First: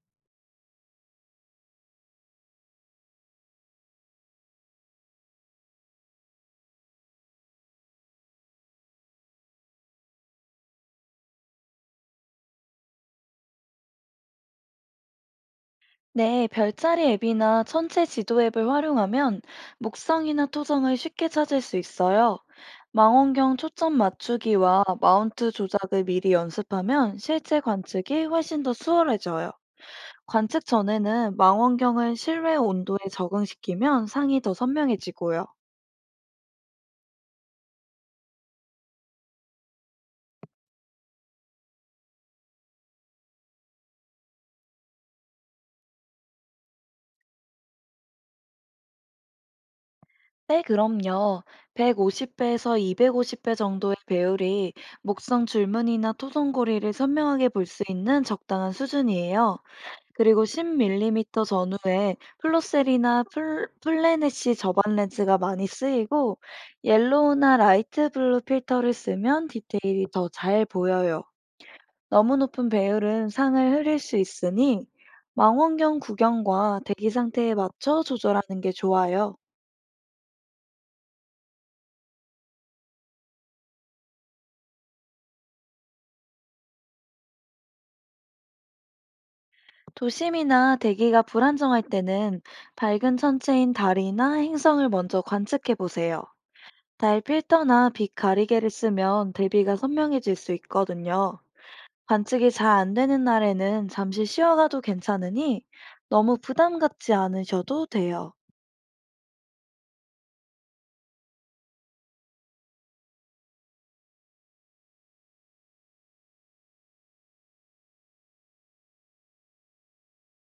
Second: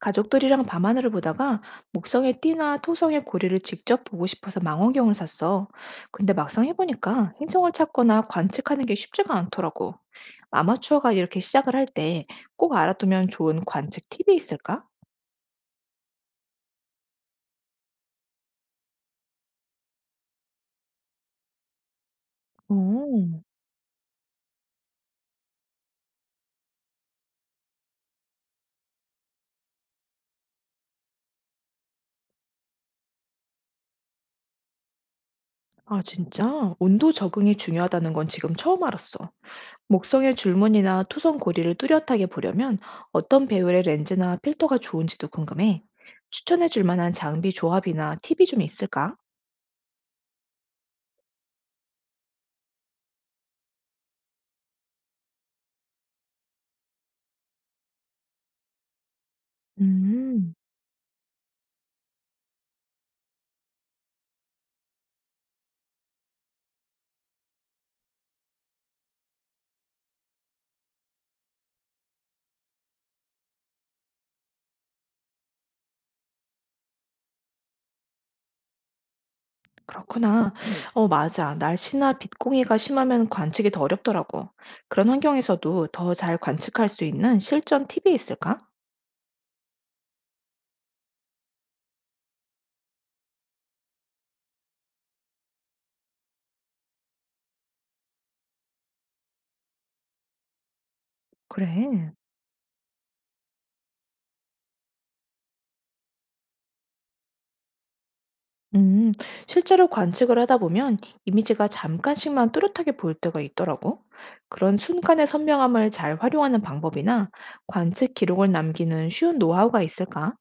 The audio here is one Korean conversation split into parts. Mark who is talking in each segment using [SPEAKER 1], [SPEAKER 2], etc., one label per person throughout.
[SPEAKER 1] 가족들이랑 밤하늘을 보다가 목성의 띠나 토성의 고리를 직접 보고 싶어서 망원경을 샀어. 근데 막상 해보니까 행성을 찾거나 관측하는 게 쉽지가 않더라고. 아마추어가 이렇게 시작을 할 때 꼭 알아두면 좋은 관측 팁이 있을까?
[SPEAKER 2] 네, 별자리 앱이나 천체 지도 앱을 활용하면 목성이나 토성을 쉽게 찾을 수 있어요.
[SPEAKER 1] 오,
[SPEAKER 2] 망원경 초점 맞추기와 마운트 조작을 미리 연습하면 실제 관측이 훨씬 더 수월해져요. 관측 전에는 망원경을 실외 온도에 적응시키면 상이 더 선명해지고요.
[SPEAKER 1] 아, 진짜? 온도 적응이 중요하다는 건 지금 처음 알았어. 목성의 줄무늬나 토성 고리를 뚜렷하게 보려면 어떤 배율의 렌즈나 필터가 좋은지도 궁금해. 추천해 줄 만한 장비 조합이나 팁이 좀 있을까?
[SPEAKER 2] 네, 그럼요. 150배에서 250배 정도의 배율이 목성 줄무늬나 토성고리를 선명하게 볼 수 있는 적당한 수준이에요. 그리고
[SPEAKER 1] 음.
[SPEAKER 2] 10 mm 전후에 플로셀이나 플래넷시 저반 렌즈가 많이 쓰이고 옐로우나 라이트 블루 필터를 쓰면 디테일이 더 잘 보여요. 너무 높은 배율은 상을 흐릴 수 있으니 망원경 구경과 대기 상태에 맞춰 조절하는 게 좋아요.
[SPEAKER 1] 그렇구나. 네. 어 맞아. 날씨나 빛공이가 심하면 관측이 더 어렵더라고. 그런 환경에서도 더 잘 관측할 수 있는 실전 팁이 있을까?
[SPEAKER 2] 도심이나 대기가 불안정할 때는 밝은 천체인 달이나 행성을 먼저 관측해 보세요. 달 필터나 빛 가리개를 쓰면 대비가 선명해질 수 있거든요.
[SPEAKER 1] 그래.
[SPEAKER 2] 관측이 잘 안 되는 날에는 잠시 쉬어가도 괜찮으니 너무 부담 갖지 않으셔도 돼요.
[SPEAKER 1] 음. 실제로 관측을 하다 보면 이미지가 잠깐씩만 또렷하게 보일 때가 있더라고. 그런 순간의 선명함을 잘 활용하는 방법이나 관측 기록을 남기는 쉬운 노하우가 있을까?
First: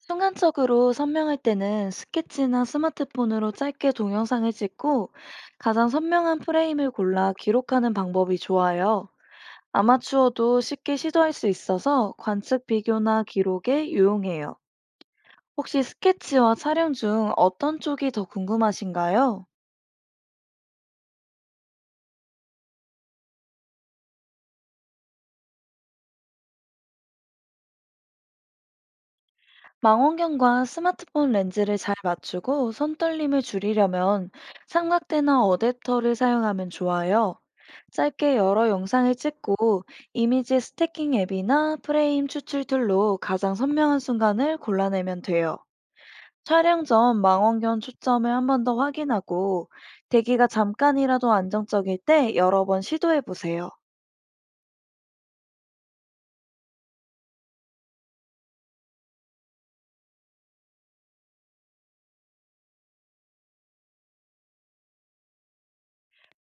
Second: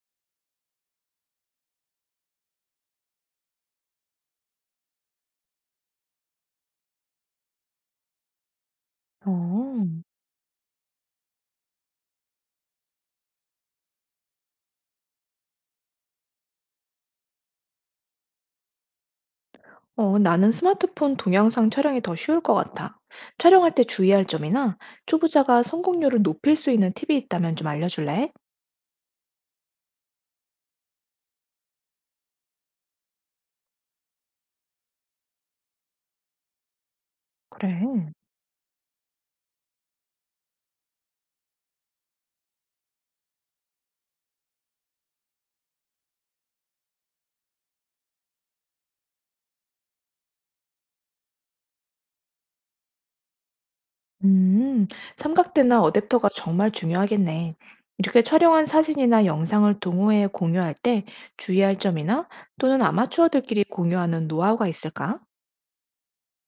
[SPEAKER 2] 순간적으로 선명할 때는 스케치나 스마트폰으로 짧게 동영상을 찍고 가장 선명한 프레임을 골라 기록하는 방법이 좋아요.
[SPEAKER 1] 어.
[SPEAKER 2] 아마추어도 쉽게 시도할 수 있어서 관측 비교나 기록에 유용해요. 혹시 스케치와 촬영 중 어떤 쪽이 더 궁금하신가요?
[SPEAKER 1] 어, 나는 스마트폰 동영상 촬영이 더 쉬울 것 같아. 촬영할 때 주의할 점이나 초보자가 성공률을 높일 수 있는 팁이 있다면 좀 알려줄래?
[SPEAKER 2] 망원경과 스마트폰 렌즈를 잘 맞추고 손떨림을 줄이려면 삼각대나 어댑터를 사용하면 좋아요.
[SPEAKER 1] 그래.
[SPEAKER 2] 짧게 여러 영상을 찍고 이미지 스태킹 앱이나 프레임 추출 툴로 가장 선명한 순간을 골라내면 돼요. 촬영 전 망원경 초점을 한 번 더 확인하고 대기가 잠깐이라도 안정적일 때 여러 번 시도해 보세요.
[SPEAKER 1] 음, 삼각대나 어댑터가 정말 중요하겠네. 이렇게 촬영한 사진이나 영상을 동호회에 공유할 때 주의할 점이나 또는 아마추어들끼리 공유하는 노하우가 있을까?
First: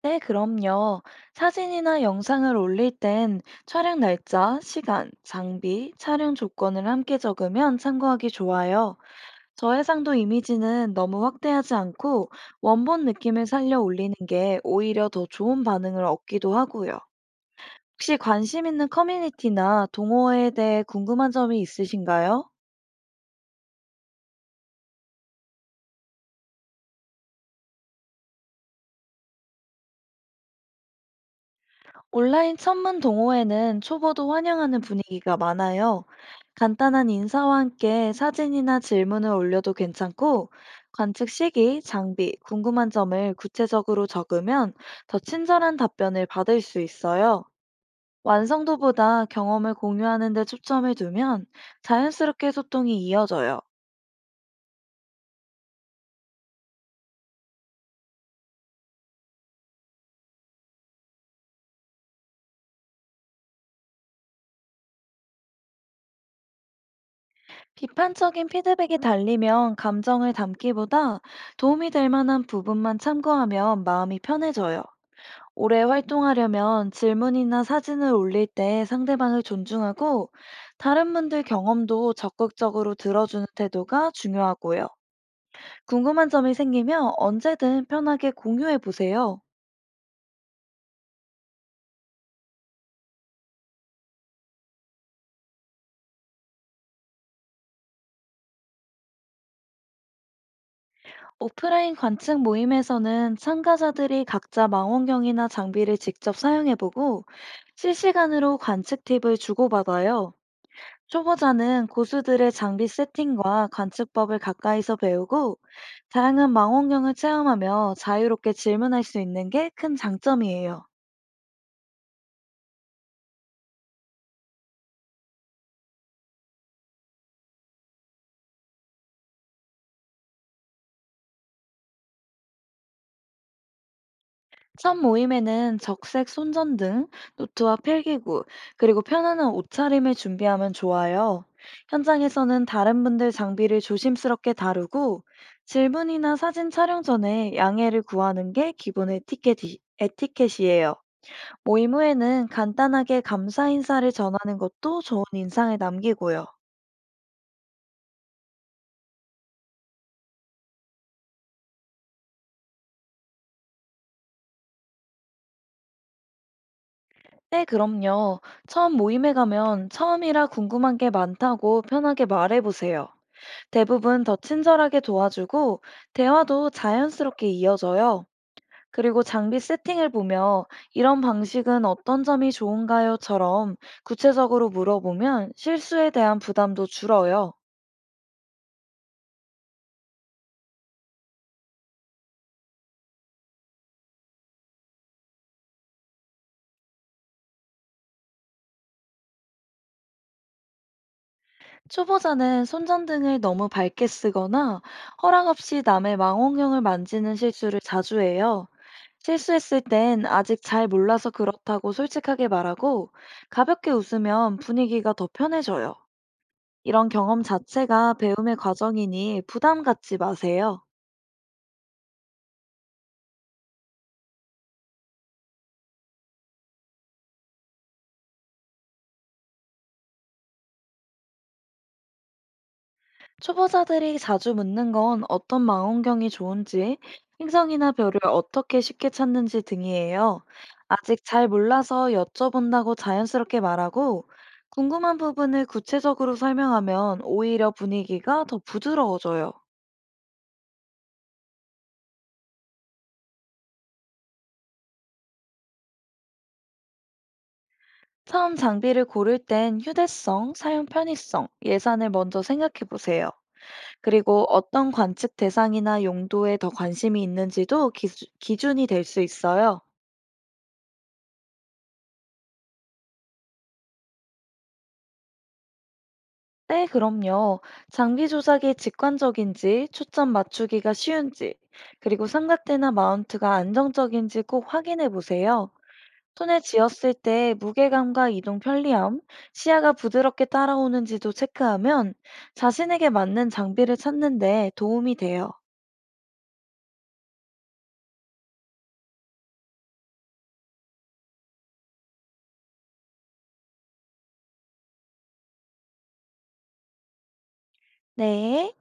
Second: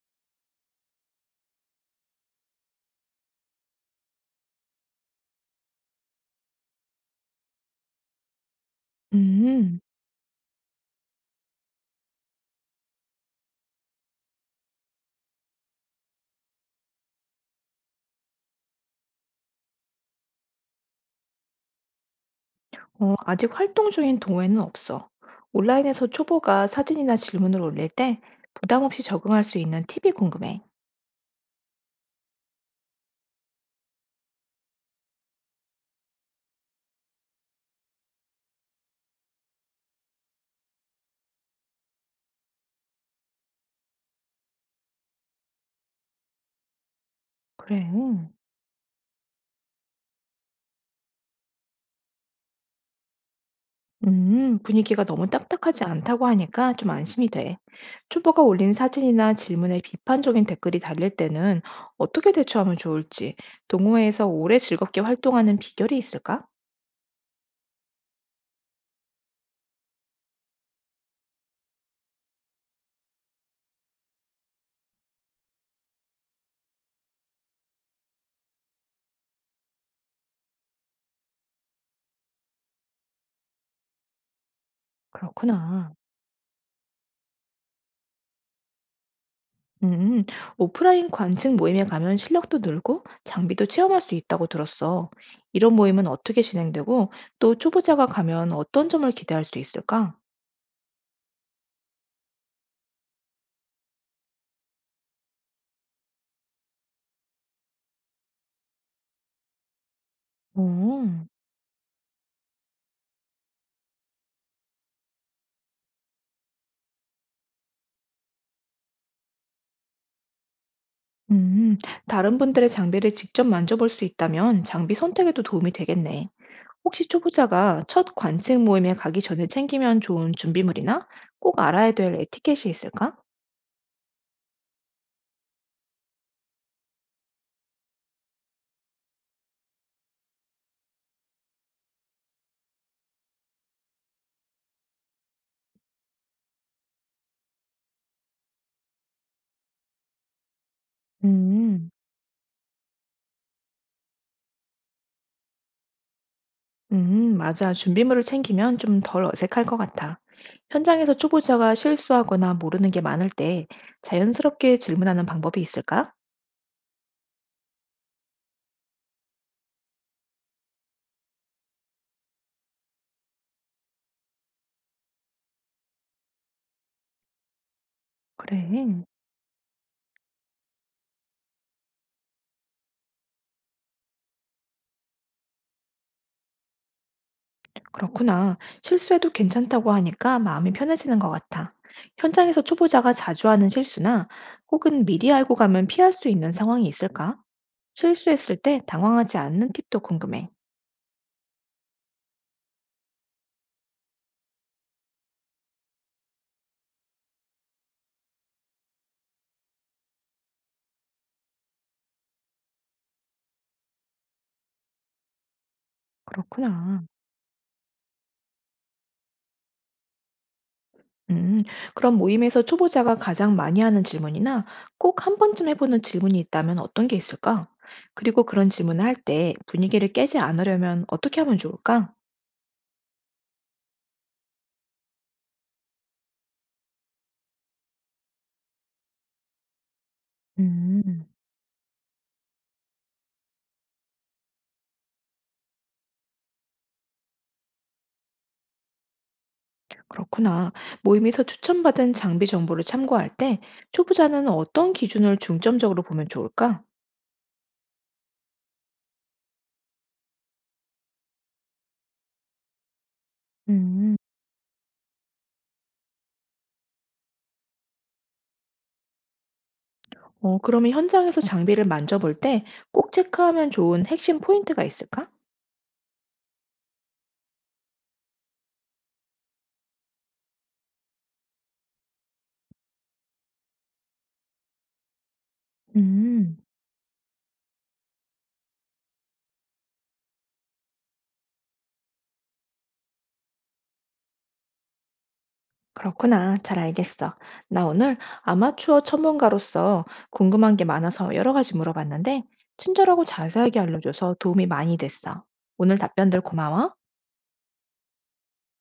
[SPEAKER 2] 네, 그럼요. 사진이나 영상을 올릴 땐 촬영 날짜, 시간, 장비, 촬영 조건을 함께 적으면 참고하기 좋아요.
[SPEAKER 1] 음,
[SPEAKER 2] 저해상도 이미지는 너무 확대하지 않고 원본 느낌을 살려 올리는 게 오히려 더 좋은 반응을 얻기도 하고요. 혹시 관심 있는 커뮤니티나 동호회에 대해 궁금한 점이 있으신가요?
[SPEAKER 1] 어, 아직 활동 중인 동호회는 없어. 온라인에서 초보가 사진이나 질문을 올릴 때 부담 없이 적응할 수 있는 팁이 궁금해.
[SPEAKER 2] 온라인 천문 동호회는 초보도 환영하는 분위기가 많아요. 간단한 인사와 함께 사진이나 질문을 올려도 괜찮고, 관측 시기, 장비, 궁금한 점을 구체적으로 적으면 더 친절한 답변을 받을 수 있어요.
[SPEAKER 1] 그래.
[SPEAKER 2] 완성도보다 경험을 공유하는 데 초점을 두면 자연스럽게 소통이 이어져요.
[SPEAKER 1] 분위기가 너무 딱딱하지 않다고 하니까 좀 안심이 돼. 초보가 올린 사진이나 질문에 비판적인 댓글이 달릴 때는 어떻게 대처하면 좋을지, 동호회에서 오래 즐겁게 활동하는 비결이 있을까?
[SPEAKER 2] 비판적인 피드백이 달리면 감정을 담기보다 도움이 될 만한 부분만 참고하면 마음이 편해져요. 오래 활동하려면 질문이나 사진을 올릴 때 상대방을 존중하고 다른 분들 경험도 적극적으로 들어주는 태도가 중요하고요.
[SPEAKER 1] 그렇구나.
[SPEAKER 2] 궁금한 점이 생기면 언제든 편하게 공유해 보세요.
[SPEAKER 1] 음, 오프라인 관측 모임에 가면 실력도 늘고 장비도 체험할 수 있다고 들었어. 이런 모임은 어떻게 진행되고 또 초보자가 가면 어떤 점을 기대할 수 있을까?
[SPEAKER 2] 오프라인 관측 모임에서는 참가자들이 각자 망원경이나 장비를 직접 사용해 보고 실시간으로 관측 팁을 주고받아요.
[SPEAKER 1] 어.
[SPEAKER 2] 초보자는 고수들의 장비 세팅과 관측법을 가까이서 배우고 다양한 망원경을 체험하며 자유롭게 질문할 수 있는 게 큰 장점이에요.
[SPEAKER 1] 음, 다른 분들의 장비를 직접 만져볼 수 있다면 장비 선택에도 도움이 되겠네. 혹시 초보자가 첫 관측 모임에 가기 전에 챙기면 좋은 준비물이나 꼭 알아야 될 에티켓이 있을까?
[SPEAKER 2] 첫 모임에는 적색 손전등, 노트와 필기구, 그리고 편안한 옷차림을 준비하면 좋아요. 현장에서는 다른 분들 장비를 조심스럽게 다루고 질문이나 사진 촬영 전에 양해를 구하는 게 기본 에티켓이에요.
[SPEAKER 1] 음,
[SPEAKER 2] 모임 후에는 간단하게 감사 인사를 전하는 것도 좋은 인상을 남기고요.
[SPEAKER 1] 맞아. 준비물을 챙기면 좀 덜 어색할 것 같아. 현장에서 초보자가 실수하거나 모르는 게 많을 때 자연스럽게 질문하는 방법이 있을까?
[SPEAKER 2] 네, 그럼요. 처음 모임에 가면 처음이라 궁금한 게 많다고 편하게 말해보세요. 대부분 더 친절하게 도와주고 대화도 자연스럽게 이어져요.
[SPEAKER 1] 그래.
[SPEAKER 2] 그리고 장비 세팅을 보며 이런 방식은 어떤 점이 좋은가요?처럼 구체적으로 물어보면 실수에 대한 부담도 줄어요.
[SPEAKER 1] 그렇구나. 실수해도 괜찮다고 하니까 마음이 편해지는 것 같아. 현장에서 초보자가 자주 하는 실수나 혹은 미리 알고 가면 피할 수 있는 상황이 있을까? 실수했을 때 당황하지 않는 팁도 궁금해.
[SPEAKER 2] 초보자는 손전등을 너무 밝게 쓰거나 허락 없이 남의 망원경을 만지는 실수를 자주 해요. 실수했을 땐 아직 잘 몰라서 그렇다고 솔직하게 말하고 가볍게 웃으면 분위기가 더 편해져요.
[SPEAKER 1] 그렇구나.
[SPEAKER 2] 이런 경험 자체가 배움의 과정이니 부담 갖지 마세요.
[SPEAKER 1] 음, 그럼 모임에서 초보자가 가장 많이 하는 질문이나 꼭 한 번쯤 해보는 질문이 있다면 어떤 게 있을까? 그리고 그런 질문을 할 때 분위기를 깨지 않으려면 어떻게 하면 좋을까?
[SPEAKER 2] 초보자들이 자주 묻는 건 어떤 망원경이 좋은지, 행성이나 별을 어떻게 쉽게 찾는지 등이에요. 아직
[SPEAKER 1] 음.
[SPEAKER 2] 잘 몰라서 여쭤본다고 자연스럽게 말하고, 궁금한 부분을 구체적으로 설명하면 오히려 분위기가 더 부드러워져요.
[SPEAKER 1] 그렇구나. 모임에서 추천받은 장비 정보를 참고할 때 초보자는 어떤 기준을 중점적으로 보면 좋을까?
[SPEAKER 2] 처음 장비를 고를 땐 휴대성, 사용 편의성, 예산을 먼저 생각해 보세요.
[SPEAKER 1] 음,
[SPEAKER 2] 그리고 어떤 관측 대상이나 용도에 더 관심이 있는지도 기준이 될 수 있어요.
[SPEAKER 1] 어, 그러면 현장에서 장비를 만져볼 때 꼭 체크하면 좋은 핵심 포인트가 있을까?
[SPEAKER 2] 네, 그럼요. 장비 조작이 직관적인지, 초점 맞추기가 쉬운지, 그리고 삼각대나 마운트가 안정적인지 꼭 확인해 보세요.
[SPEAKER 1] 음.
[SPEAKER 2] 손에 쥐었을 때 무게감과 이동 편리함, 시야가 부드럽게 따라오는지도 체크하면 자신에게 맞는 장비를 찾는 데 도움이 돼요.
[SPEAKER 1] 그렇구나. 잘 알겠어. 나 오늘 아마추어 전문가로서 궁금한 게 많아서 여러 가지 물어봤는데, 친절하고 자세하게 알려줘서 도움이 많이 됐어. 오늘 답변들 고마워.
[SPEAKER 2] 네.